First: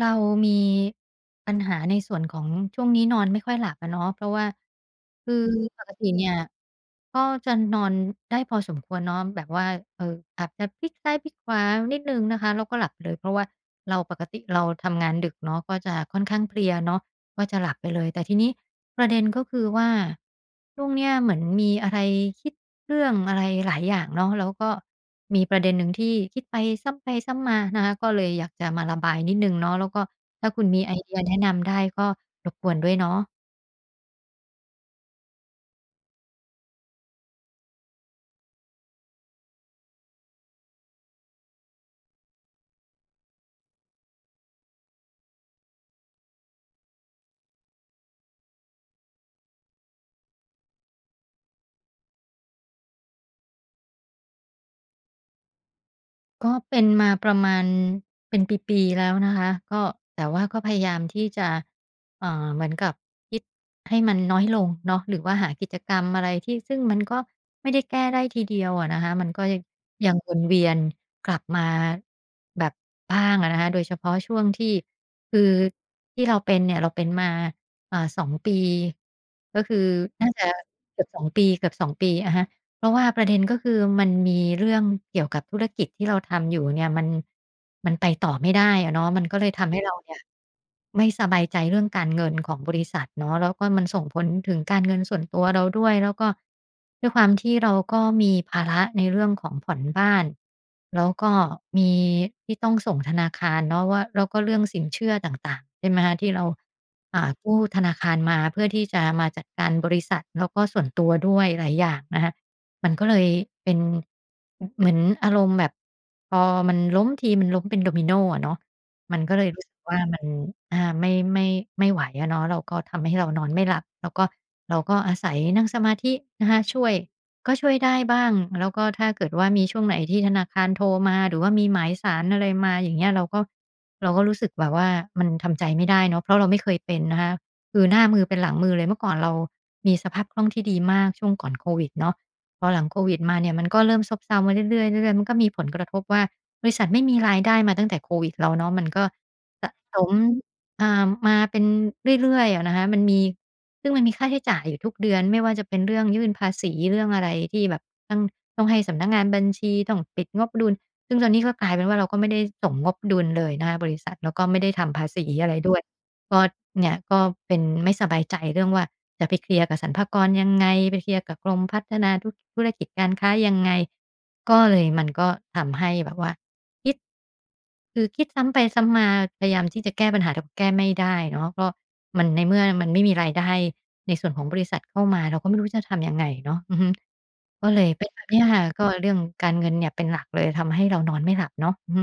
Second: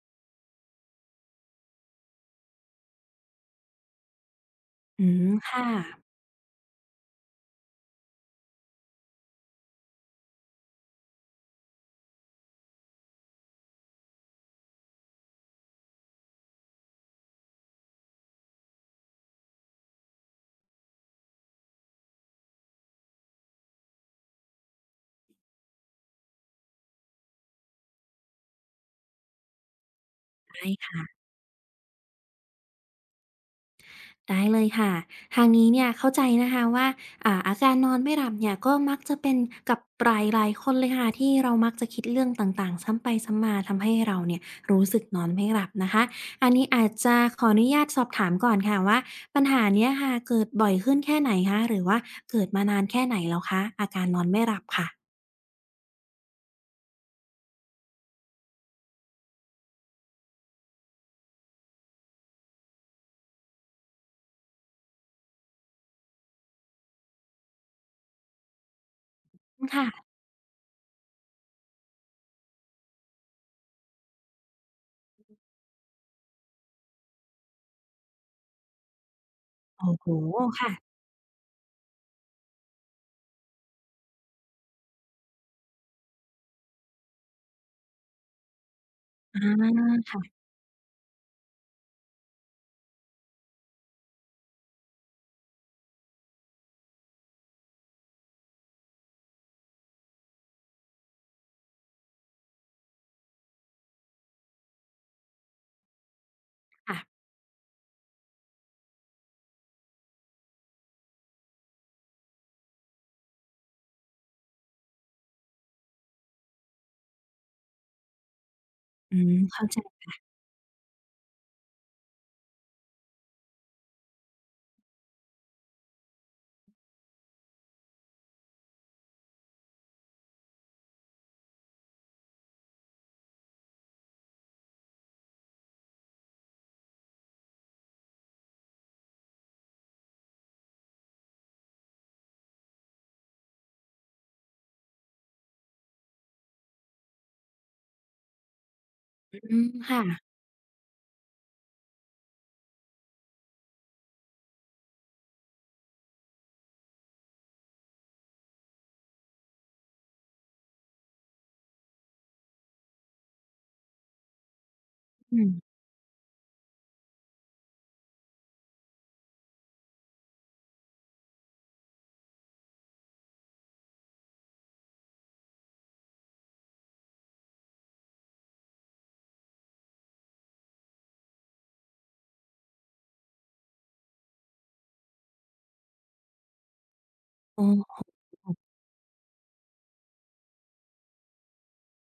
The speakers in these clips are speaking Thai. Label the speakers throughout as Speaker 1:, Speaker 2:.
Speaker 1: เรามีปัญหาในส่วนของช่วงนี้นอนไม่ค่อยหลับอะเนาะเพราะว่า
Speaker 2: อืม
Speaker 1: คือ
Speaker 2: ค่ะ
Speaker 1: ปกติเนี่ยก็จะนอนได้พอสมควรเนาะแบบว่าเอ่ออาจจะพลิกซ้ายพลิกขวานิดหนึ่งนะคะแล้วก็หลับเลยเพราะว่าเราปกติเราทำงานดึกเนาะก็จะค่อนข้างเพลียเนาะ ก็จะหลับไปเลยแต่ทีนี้ประเด็นก็คือว่าช่วงเนี้ยเหมือนมีอะไรคิดเรื่องอะไรหลายอย่างเนาะแล้วก็มีประเด็นหนึ่งที่คิดไปซ้ำไปซ้ำมานะคะก็เลยอยากจะมาระบายนิดหนึ่งเนาะแล้วก็ถ้าคุ
Speaker 2: ได้
Speaker 1: ณมีไอเดีย
Speaker 2: ค่ะ
Speaker 1: แนะนำได้ก็รบกวนด้วยเนาะ
Speaker 2: ได้เลยค่ะทางนี้เนี่ยเข้าใจนะคะว่าอาการนอนไม่หลับเนี่ยก็มักจะเป็นกับหลายคนเลยค่ะที่เรามักจะคิดเรื่องต่างๆซ้ำไปซ้ำมาทำให้เราเนี่ยรู้สึกนอนไม่หลับนะคะอันนี้อาจจะขออนุญาตสอบถามก่อนค่ะว่าปัญหาเนี้ยค่ะเกิดบ่อยขึ้นแค่ไหนคะหรือว่าเกิดมานานแค่ไหนแล้วคะอาการนอนไม่หลับค่ะ
Speaker 1: ก็เป็นมาประมาณเป็นปีๆแล้วนะคะก็แต่ว่าก็พยายามที่จะเอ่อเหมือนกับคิดให้มันน้อยลงเนาะหรือว่าหากิจกรรมอะไรที่ซึ่งมันก็ไม่ได้แก้ได้ทีเดียวอะนะคะมันก็ยัง
Speaker 2: ค่ะ
Speaker 1: วนเวียนกลับมาแบบบ้างอะนะคะโดยเฉพาะช่วงที่คือที่เราเป็นเนี่ยเราเป็นมาสองปีก็คือ
Speaker 2: โอ้โฮ
Speaker 1: น่าจะ
Speaker 2: ค่ะ
Speaker 1: เกือบสองปีเกือบสองปีอะฮะ เพราะว่าประเด็นก็คือมันมีเรื่องเกี่ยวกับธุรกิจที่เราทำอยู่เนี่ยมันไปต่อไม่ได้อะเนาะมัน
Speaker 2: อ
Speaker 1: ก็เลยทำให้เรา
Speaker 2: า
Speaker 1: เนี่ย
Speaker 2: ค
Speaker 1: ไม่สบายใจเรื่องการเงินของบริษัทเนาะแล้วก็มันส่งผลถึงการเงินส่วนตัวเราด้วยแล้วก็ด้วยความที่เราก็มีภาระในเรื่องของผ่อนบ้านแล้วก็มีที่ต้องส่งธนาคารเนาะว่าแล้วก็เรื่องสินเชื่อต่างๆใช่ไหมคะที่เรา
Speaker 2: ่ะๆ
Speaker 1: อ่ากู้ธนาคารมาเพื่อที่จะมาจัดการบริษัทแล้วก็ส่วนตัวด้วยหลายอย่างนะคะ มันก็เลยเป็นเหมือนอารมณ์แบบพอมันล้มทีมันล้มเป็นโดมิโนอะเนาะ
Speaker 2: อื
Speaker 1: มัน
Speaker 2: ม
Speaker 1: ก็เลย
Speaker 2: เข้า
Speaker 1: รู้สึ
Speaker 2: ใจ
Speaker 1: กว่ามันอ่าไม่ไม่ไหวอะเนาะเราก็ทำให้เรานอนไม่หลับแล้วก็เราก็อาศัยนั่งสมาธินะคะช่วยก็ช่วยได้บ้างแล้วก็ถ้าเกิดว่ามีช่วงไหนที่ธนาคารโทรมาหรือว่ามีหมายสารอะไรมาอย่างเงี้ยเราก็เราก็รู้สึกแบบว่ามันทำใจไม่ได้เนาะเพราะเราไม่เคยเป็นนะคะคือหน้ามือเป็นหลังมือเลยเมื่อก่อนเรามีสภาพคล่องที่ดีมากช่วงก่อนโควิดเนาะ พอหลังโควิดมาเนี่ยมันก็เริ่มซบเซามาเรื่อยๆเรื่อยๆมันก็มีผลกระทบว่าบริษัทไม่มีรายได้มาตั้งแต่โควิดแล้วเนาะมันก็
Speaker 2: อืม
Speaker 1: สะส
Speaker 2: ค่ะ
Speaker 1: มมาเป็นเรื่อยๆอะนะคะมันมีซึ่งมันมีค่าใช้จ่ายอยู่ทุกเดือนไม่ว่าจะเป็นเรื่องยื่นภาษีเรื่องอะไรที่แบบต้องให้สำนักงานบัญชีต้องปิดงบดุลซึ่งตอนนี้ก็กลายเป็นว่าเราก็ไม่ได้ส่งงบดุลเลยนะคะบริษัทแล้วก็ไม่ได้ทำภาษี
Speaker 2: อื
Speaker 1: อะไร
Speaker 2: ม
Speaker 1: ด้วยก็เนี่ยก็เป็นไม่สบายใจเรื่องว่า จะไปเคลียร์กับสรรพากรยังไงไปเคลียร์กับกรมพัฒนาธุรธุรกิจการค้ายังไงก็เลยมันก็ทำให้แบบว่าคิดคือคิดซ้ำไปซ้ำมาพยายามที่จะแก้ปัญหาแต่ก็แก้ไม่ได้เนาะก็มันในเมื่อมันไม่มีรายได้ในส่วนของบริษัทเข้ามาเราก็ไม่รู้จะทำยังไงเนาะอือฮึ
Speaker 2: โอ
Speaker 1: ก็เลย
Speaker 2: ้
Speaker 1: เป็นแบบเนี้ยค่ะก็เรื่องการเงินเนี่ยเป็นหลักเลยทำให้เรานอนไม่หลับเนาะอือฮ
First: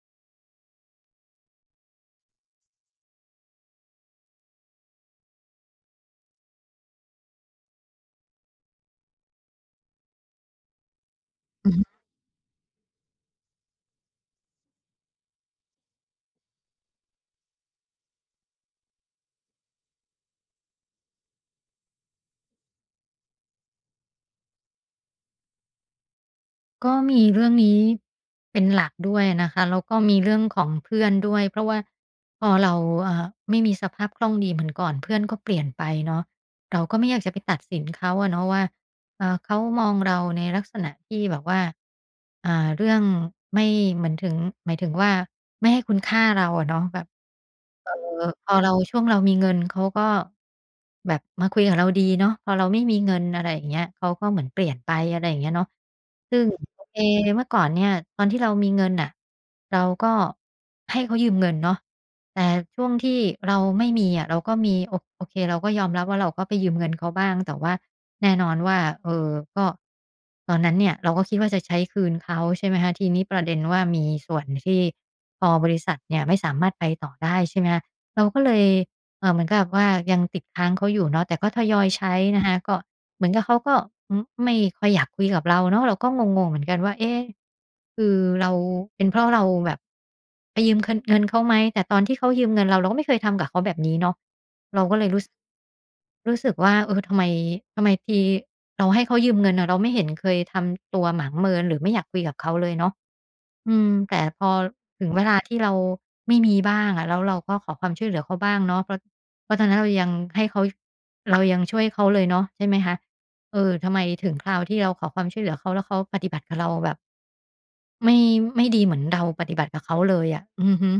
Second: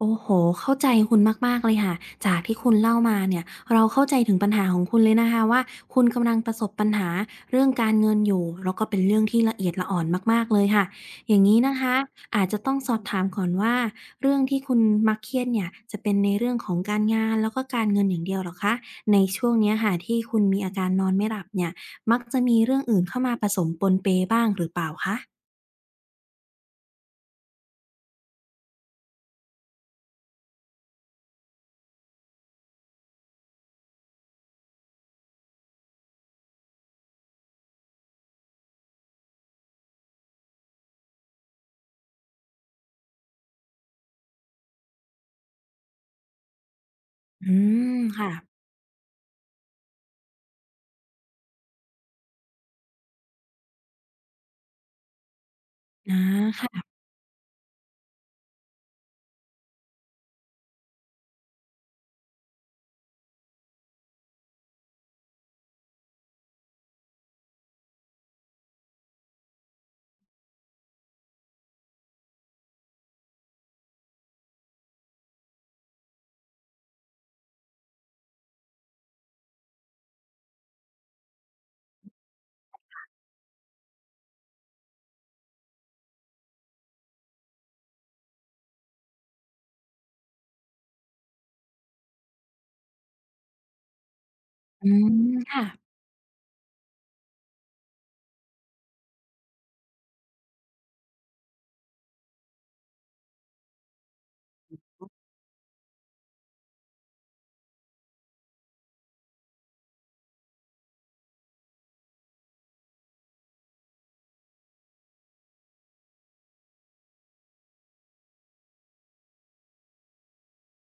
Speaker 2: โอ้โฮเข้าใจคุณมากๆเลยค่ะ จากที่คุณเล่ามาเนี่ยเราเข้าใจถึงปัญหาของคุณเลยนะคะว่าคุณกำลังประสบปัญหาเรื่องการเงินอยู่แล้วก็เป็นเรื่องที่ละเอียดละอ่อนมากๆเลยค่ะอย่างงี้
Speaker 1: ึ
Speaker 2: นะคะอาจจะต้องสอบถามก่อนว่าเรื่องที่คุณมักเครียดเนี่ยจะเป็นในเรื่องของการงานแล้วก็การเงินอย่างเดียวเหรอคะในช่วงเนี้ยค่ะที่คุณมีอาการนอนไม่หลับเนี่ยมักจะมีเรื่องอื่นเข้ามาผสมปนเปบ้างหรือเปล่าคะ
Speaker 1: ก็มีเรื่องนี้เป็นหลักด้วยนะคะแล้วก็มีเรื่องของเพื่อนด้วยเพราะว่าพอเราเอ่อไม่มีสภาพคล่องดีเหมือนก่อนเพื่อนก็เปลี่ยนไปเนาะเราก็ไม่อยากจะไปตัดสินเขาอะเนาะว่าเขามองเราในลักษณะที่แบบว่าอ่าเรื่องไม่เหมือนถึงหมายถึงว่าไม่ให้คุณค่าเราอะเนาะแบบ
Speaker 2: อืม
Speaker 1: อ
Speaker 2: ค่ะ
Speaker 1: พอเราช่วงเรามีเงินเขาก็แบบมาคุยกับเราดีเนาะพอเราไม่มีเงินอะไรอย่างเงี้ยเขาก็เหมือนเปลี่ยนไปอะไรอย่างเงี้ยเนาะ
Speaker 2: อา
Speaker 1: ซึ่ง
Speaker 2: ค่ะ
Speaker 1: โอเคเมื่อก่อนเนี่ยตอนที่เรามีเงินน่ะเราก็ให้เขายืมเงินเนาะแต่ช่วงที่เราไม่มีอะเราก็มีโอโอเคเราก็ยอมรับว่าเราก็ไปยืมเงินเขาบ้างแต่ว่าแน่นอนว่าเออก็ตอนนั้นเนี่ยเราก็คิดว่าจะใช้คืนเขาใช่ไหมคะทีนี้ประเด็นว่ามีส่วนที่พอบริษัทเนี่ยไม่สามารถไปต่อได้ใช่ไหมคะ เราก็เลยเหมือนกับว่ายังติดค้างเขาอยู่เนาะแต่ก็ทยอยใช้นะคะก็เหมือนกับเขาก็ไม่ค่อยอยากคุยกับเราเนาะเราก็งงๆเหมือนกันว่าเอ๊ะคือเราเป็นเพราะเราแบบไปยืมเคินเงินเขาไหมแต่ตอนที่เขายืมเงินเราเราก็ไม่เคยทำกับเขาแบบนี้เนาะ เรา
Speaker 2: อื
Speaker 1: ก็เลย
Speaker 2: มค่ะ
Speaker 1: รู้สึกว่าเออทำไมทีเราให้เขายืมเงินน่ะเราไม่เห็นเคยทำตัวหมางเมินหรือไม่อยากคุยกับเขาเลยเนาะอืมแต่พอถึงเวลาที่เราไม่มีบ้างอะแล้วเราก็ขอความช่วยเหลือเขาบ้างเนาะเพราะตอนนั้นเรายังให้เขาเรายังช่วยเขาเลยเนาะใช่ไหมคะเออทำไมถึงคราวที่เราขอความช่วยเหลือเขาแล้วเขาปฏิบัติกับเราแบบไม่ไม่ดีเหมือนเราปฏิบัติกับเขาเลยอะอือฮึ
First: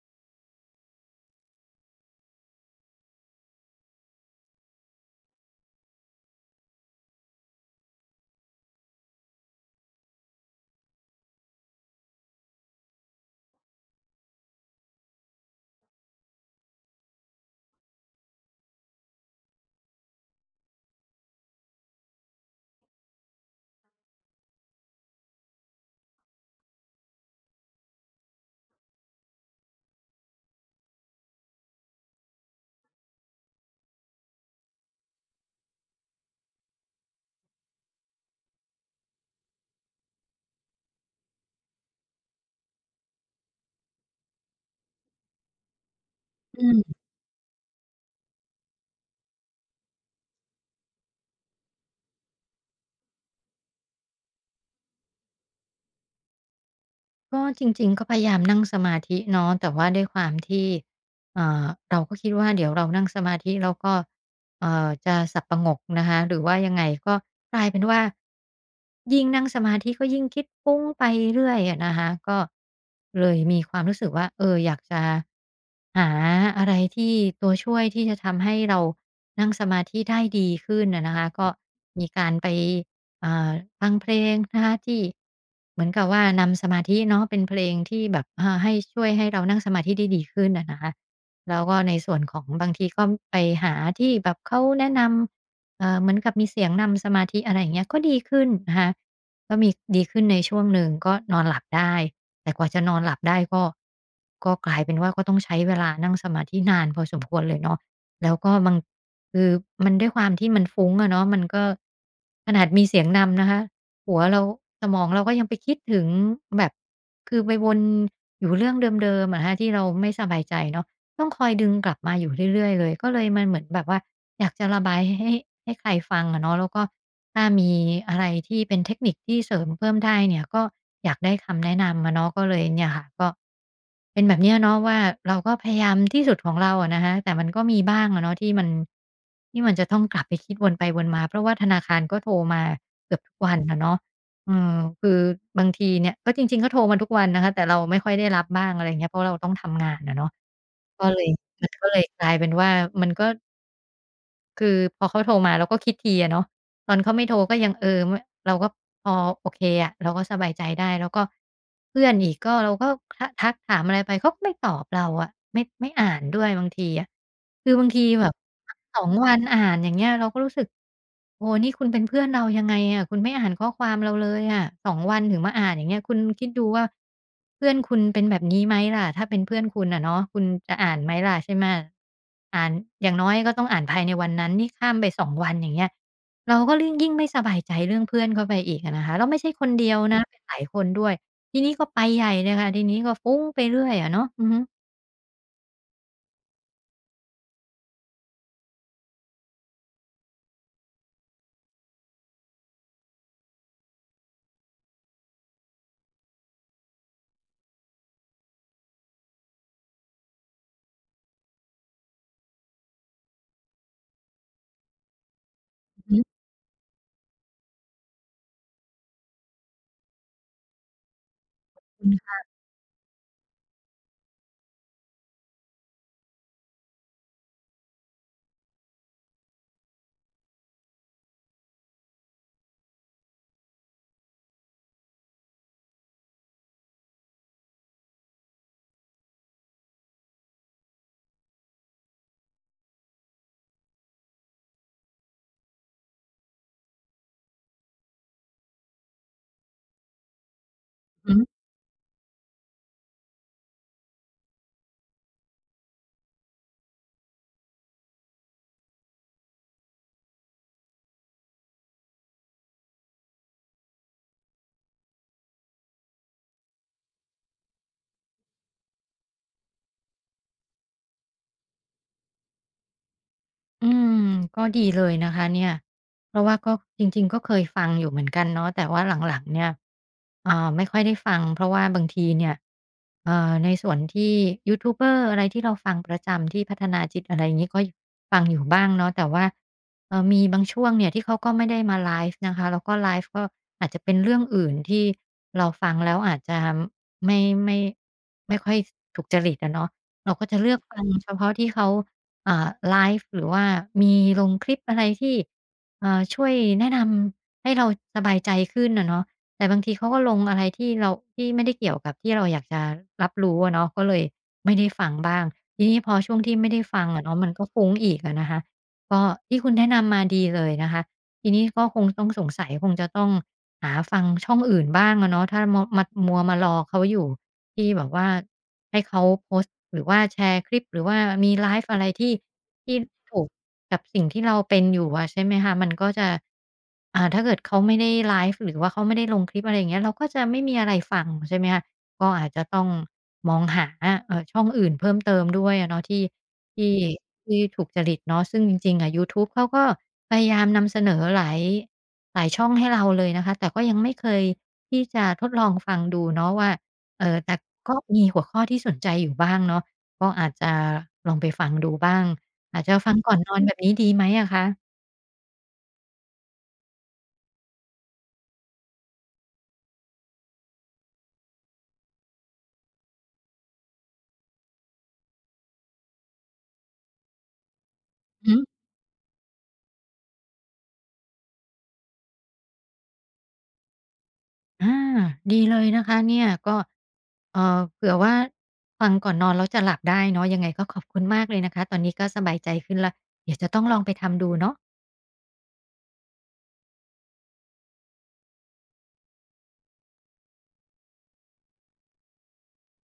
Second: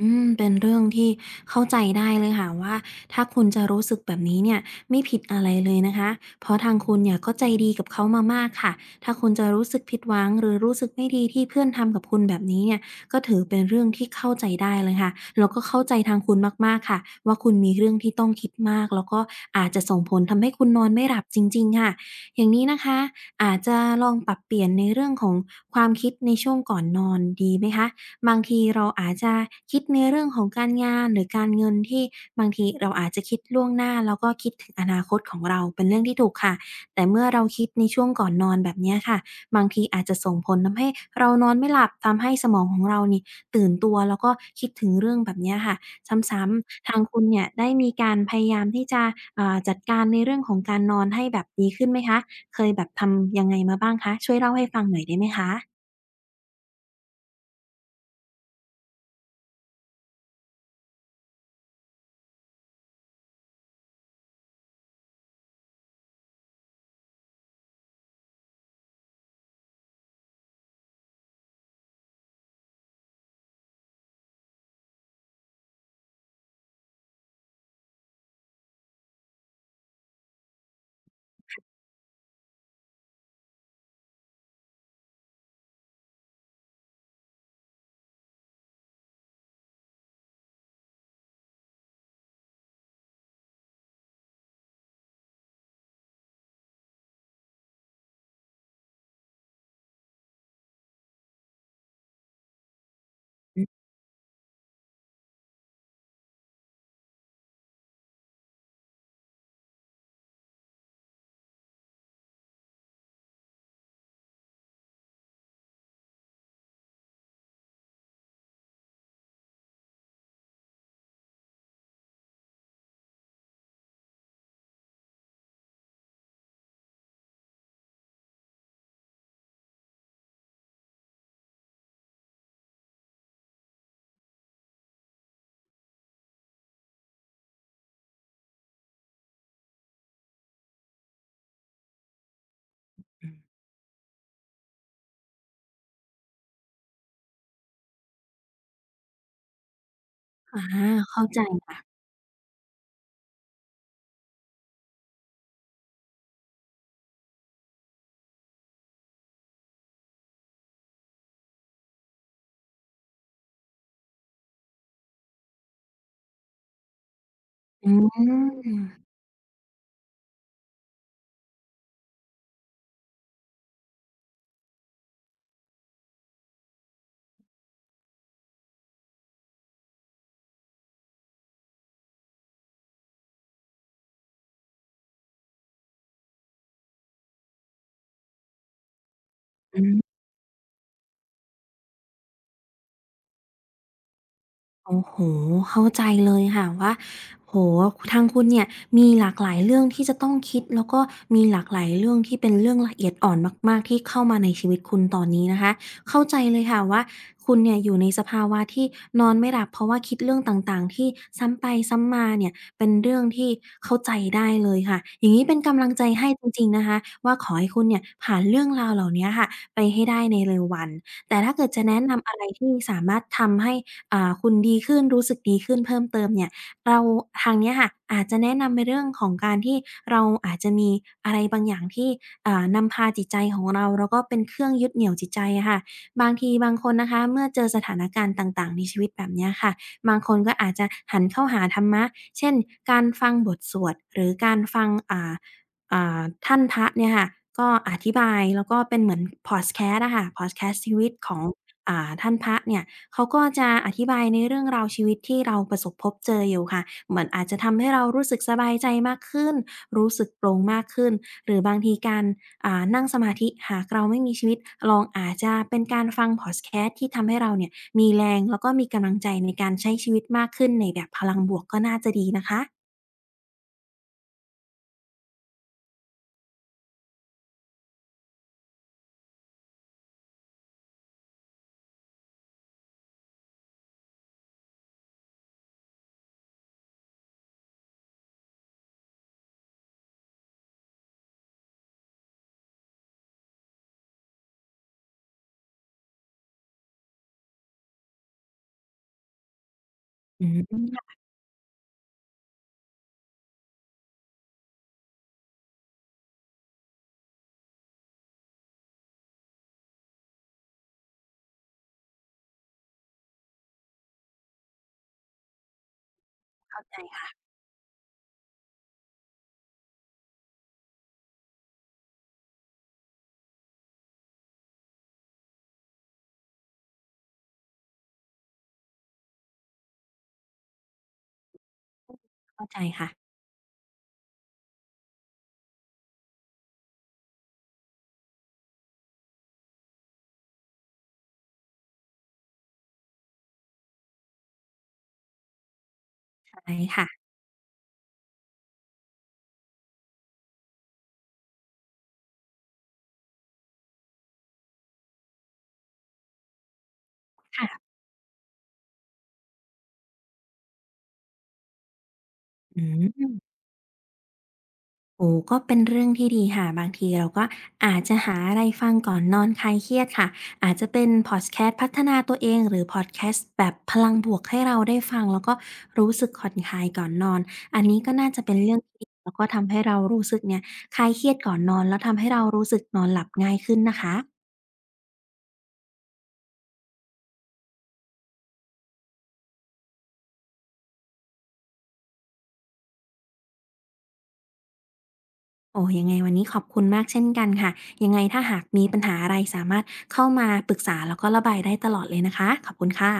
Speaker 2: อืมเป็นเรื่องที่เข้าใจได้เลยค่ะว่าถ้าคุณจะรู้สึกแบบนี้เนี่ยไม่ผิดอะไรเลยนะคะเพราะทางคุณเนี่ยก็ใจดีกับเขามามากค่ะถ้าคุณจะรู้สึกผิดหวังหรือรู้สึกไม่ดีที่เพื่อนทำกับคุณแบบนี้เนี่ยก็ถือเป็นเรื่องที่เข้าใจได้เลยค่ะแล้วก็เข้าใจทางคุณมากๆค่ะว่าคุณมีเรื่องที่ต้องคิดมากแล้วก็อาจจะส่งผลทำให้คุณนอนไม่หลับจริงๆค่ะอย่างนี้นะคะอาจจะลองปรับเปลี่ยนในเรื่องของความคิดในช่วงก่อนนอนดีไหมคะ บางทีเราอาจจะคิดในเรื่องของการงานหรือการเงินที่บางทีเราอาจจะคิดล่วงหน้าแล้วก็คิดถึงอนาคตของเราเป็นเรื่องที่ถูกค่ะแต่เมื่อเราคิดในช่วงก่อนนอนแบบเนี้ยค่ะบางทีอาจจะส่งผลทำให้เรานอนไม่หลับทำให้สมองของเรานี่ตื่นตัวแล้วก็คิดถึงเรื่องแบบเนี้ยค่ะซ้ำ
Speaker 1: อื
Speaker 2: ๆ
Speaker 1: ม
Speaker 2: ทางคุณเนี่ยได้มีการพยายามที่จะจัดการในเรื่องของการนอนให้แบบดีขึ้นไหมคะเคยแบบทำยังไงมาบ้างคะช่วยเล่าให้ฟังหน่อยได้ไหมคะ
Speaker 1: ก็จริงๆก็พยายามนั่งสมาธิเนาะแต่ว่าด้วยความที่เราก็คิดว่าเดี๋ยวเรานั่งสมาธิแล้วก็จะสับประงกนะคะหรือว่ายังไงก็กลายเป็นว่ายิ่งนั่งสมาธิก็ยิ่งคิดฟุ้งไปเรื่อยอะนะคะก็เลยมีความรู้สึกว่าเอออยากจะหาอะไรที่ตัวช่วยที่จะทำให้เรานั่งสมาธิได้ดีขึ้นอะนะคะก็มีการไป อ่าฟังเพลงนะคะที่เหมือนกับว่านำสมาธิเนาะเป็นเพลงที่แบบให้ช่วยให้เรานั่งสมาธิได้ดีขึ้นอะนะคะแล้วก็ในส่วนของบางทีก็ไปหาที่แบบเขาแนะนำเหมือนกับมีเสียงนำสมาธิอะไรอย่างเงี้ยก็ดีขึ้นนะคะก็มีดีขึ้นในช่วงหนึ่งก็นอนหลับได้แต่กว่าจะนอนหลับได้ก็กลายเป็นว่าก็ต้องใช้เวลานั่งสมาธินานพอสมควรเลยเนาะแล้วก็บาง คือมันด้วยความที่มันฟุ้งอะเนาะมันก็ขนาดมีเสียงนำนะคะหัวเราสมองเราก็ยังไปคิดถึงแบบคือไปวนอยู่เรื่องเดิมๆอะนะที่เราไม่สบายใจเนาะต้องคอยดึงกลับมาอยู่เรื่อยๆเลยก็เลยมันเหมือนแบบว่า อยากจะระบายให้ให้ใครฟังอะเนาะแล้วก็ถ้ามีอะไรที่เป็นเทคนิคที่เสริมเพิ่มได้เนี่ยก็อยากได้คำแนะนำอะเนาะก็เลยเนี่ยค่ะก็เป็นแบบเนี้ยเนาะว่าเราก็พยายามที่สุดของเราอะนะคะแต่มันก็มีบ้างอะเนาะที่มันที่มันจะต้องกลับไปคิดวนไปวนมาเพราะว่าธนาคารก็โทรมาเกือบทุกวันอะเนาะอืมคือบางทีเนี่ยก็จริงๆก็โทรมาทุกวันนะคะแต่เราไม่ค่อยได้รับบ้างอะไรอย่างเงี้ยเพราะเราต้องทำงานอะเนาะ
Speaker 2: อา
Speaker 1: ก็เล
Speaker 2: เข้า
Speaker 1: ย
Speaker 2: ใจ
Speaker 1: มันก็เลยกลายเป็นว่ามันก็ คือพอเขาโทรมาเราก็คิดทีอะเนาะ ตอนเขาไม่โทรก็ยังเออมเราก็พอโอเคอะเราก็สบายใจได้แล้วก็เพื่อนอีกก็เราก็ททักถามอะไรไปเขาก็ไม่ตอบเราอะไม่อ่านด้วยบางทีอะคือบา
Speaker 2: อื
Speaker 1: งทีแบบ
Speaker 2: ม
Speaker 1: สองวันอ่านอย่างเงี้ยเราก็รู้สึกโอ้โฮนี่คุณเป็นเพื่อนเรายังไงอะคุณไม่อ่านข้อความเราเลยอะสองวันถึงมาอ่านอย่างเงี้ยคุณคิดดูว่าเพื่อนคุณเป็นแบบนี้ไหมล่ะถ้าเป็นเพื่อนคุณอะเนาะคุณจะอ่านไหมล่ะใช่ไหมอ่านอย่างน้อยก็ต้องอ่านภายในวันนั้นนี่ข้ามไปสองวันอย่างเงี้ย เราก็ลิ่งยิ่งไม่สบายใจเรื่องเพื่อนเข้าไปอีกอะนะคะแล้วไม่ใช่คน
Speaker 2: อื
Speaker 1: เดียว
Speaker 2: ม
Speaker 1: นะเป็นหลายคนด้วยทีนี้ก็ไปใหญ่เลยค่ะทีนี้ก็ฟุ้งไปเรื่อยอะเนาะอือฮึ
Speaker 2: โอ้โฮเข้าใจเลยค่ะว่าโอ้โฮทางคุณเนี่ยมีหลากหลายเรื่องที่จะต้องคิดแล้วก็มีหลากหลายเรื่องที่เป็นเรื่องละเอียดอ่อนมากๆที่เข้ามาในชีวิตคุณตอนนี้นะคะเข้าใจเลยค่ะว่าคุณเนี่ยอยู่ในสภาวะที่นอนไม่หลับเพราะว่าคิดเรื่องต่างๆที่ซ้ำไปซ้ำมาเนี่ยเป็นเรื่องที่เข้าใจได้เลยค่ะอย่างนี้เป็นกำลัง
Speaker 1: อื
Speaker 2: ใจ
Speaker 1: อ
Speaker 2: ให้
Speaker 1: ฮึ
Speaker 2: จริงๆนะคะว่าขอให้คุณเนี่ยผ่านเรื่องราวเหล่าเนี้ยค่ะไปให้ได้ในเร็ววันแต่ถ้าเกิดจะแนะ
Speaker 1: อื
Speaker 2: นำอะไร
Speaker 1: อ
Speaker 2: ที่สามารถทำให้ คุณดีขึ้นรู้สึกดีขึ้นเพิ่มเติมเนี่ยเราทางเนี้ยค่ะอาจจะแนะนำในเรื่องของการที่เราอาจจะมีอะไรบางอย่างที่นำพาจิตใจของเราแล้วก็เป็นเครื่องยึดเหนี่ยวจิตใจอะค่ะบางทีบางคนนะคะเมื่อเจอสถานการณ์ต่างๆในชีวิตแบบเนี้ยค่ะบางคนก็อาจจะหันเข้าหาธรรมะเช่นการฟังบทสวดหรือการฟังอ่าท่านพระเนี่ยค่ะก็อธิบายแล้วก็เป็นเหมือนพอดแคสต์อะค่ะพอดแคสต์ชีวิตข
Speaker 1: ฮึ
Speaker 2: องท่านพระเนี่ย เขาก็จะอธิบายในเรื่องราวชีวิตที่เราประสบพบเจออยู่ค่ะ เหมือนอาจจะทำให้เรารู้สึกสบายใจมากขึ้น รู้สึกโปร่งมากขึ้น หรือบางทีการนั่งสมาธิ หากเราไม่มีชีวิตลองอาจจะเป็นการฟังพอดแคสต์ที่ทำให้เราเนี่ยมีแรงแล้วก็มีกำลังใจในการใช้ชีวิตมากขึ้นในแบบพลังบวกก็น่าจะดีนะคะ
Speaker 1: อืมก็ดีเลยนะคะเนี่ยเพราะว่าก็จริงๆก็เคยฟังอยู่เหมือนกันเนาะแต่ว่าหลังๆเนี่ยไม่ค่อยได้ฟังเพราะว่าบางทีเนี่ยในส่วนที่ยูทูบเบอร์อะไรที่เราฟังประจำที่พัฒนาจิตอะไรอย่างงี้ก็ฟังอยู่บ้างเนาะแต่ว่ามีบางช่วงเนี่ยที่เขาก็ไม่ได้มาไลฟ์นะคะแล้วก็ไลฟ์ก็อาจจะเป็นเรื่องอื่นที่เราฟังแล้วอาจจะไม่ไม่ไม่ค่อยถูกจริตอะเนาะเรา
Speaker 2: อื
Speaker 1: ก็
Speaker 2: ม
Speaker 1: จะเลือกฟัง
Speaker 2: ค่ะ
Speaker 1: เฉพาะที่เขา ไลฟ์หรือว่ามีลงคลิปอะไรที่ช่วยแนะนำให้เราสบายใจขึ้นอะเนาะแต่บางทีเขาก็ลงอะไรที่เราที่ไม่ได้เกี่ยวกับที่เราอยากจะรับรู้อะเนาะก็เลยไม่ได้ฟังบ้างทีนี้พอช่วงที่ไม่ได้ฟังอะเนาะมันก็ฟุ้งอีกอะนะคะก็ที่คุณแนะนำมาดีเลยนะคะทีนี้ก็คงต้องสงสัยคงจะต้องหาฟังช่องอื่นบ้างอะเนาะถ้ามัวมารอเขาอยู่ ที่แบบว่าให้เขาโพสต์หรือว่าแชร์คลิปหรือว่ามีไลฟ์อะไรที่
Speaker 2: เข้าใจ
Speaker 1: ที่
Speaker 2: ค่ะ
Speaker 1: ถูกกับสิ่งที่เราเป็นอยู่อะใช่ไหมคะมันก็จะถ้าเกิดเขาไม่ได้ไลฟ์หรือว่าเขาไม่ได้ลงคลิปอะไรอย่างเงี้ยเราก็จะไม่มีอะไรฟังใช่ไหมคะก็อาจจะต้องมองหาช่องอื่นเพิ่มเติมด้วยอะเนาะที่
Speaker 2: ใช่
Speaker 1: ที่
Speaker 2: ค่ะ
Speaker 1: ที่ถูกจริตเนาะซึ่งจริงๆอะยูทูบเขาก็พยายามนำเสนอหลายช่องให้เราเลยนะคะแต่ก็ยังไม่เคยที่จะทดลองฟังดูเนาะว่า เออแต่
Speaker 2: ค่ะ
Speaker 1: ก็มีหัวข้อที่สนใจอยู่บ้างเนาะก็อาจจะลองไปฟังดูบ้าง
Speaker 2: อื
Speaker 1: อาจจะฟังก่อน
Speaker 2: ม
Speaker 1: นอนแบบนี้ดีไหมอะคะ
Speaker 2: โอ้ก็เป็นเรื่องที่ดีค่ะบางทีเราก็อาจจะหาอะไรฟังก่อนนอนคลายเครียดค่ะอาจจะเป็นพอดแคสต์พัฒนาตัวเองหรือพอดแคสต์แบบพลังบวกให้เราได้ฟังแล้วก็รู้สึกผ่อนคลายก่อนนอนอันนี้ก็น่าจะ
Speaker 1: อือ
Speaker 2: เป็
Speaker 1: ฮึ
Speaker 2: นเรื่องที่ดีแล้วก็ทำให้เรารู้สึกเนี่ยคลายเครียดก่อนนอนแล้วทำให้เรารู้สึกนอนหลับง่ายขึ้นนะคะ
Speaker 1: อาดีเลยนะคะเนี่ยก็เผื่อว่าฟังก่อนนอนแล้วจะหลับได้เนาะยังไงก็ขอบคุณมากเลยนะคะตอนนี้ก็สบายใจขึ้นแล้วเดี๋ยวจะต้องลองไปทำดูเนาะ
Speaker 2: โอ้ยังไงวันนี้ขอบคุณมากเช่นกันค่ะยังไงถ้าหากมีปัญหาอะไรสามารถเข้ามาปรึกษาแล้วก็ระบายได้ตลอดเลยนะคะขอบคุณค่ะ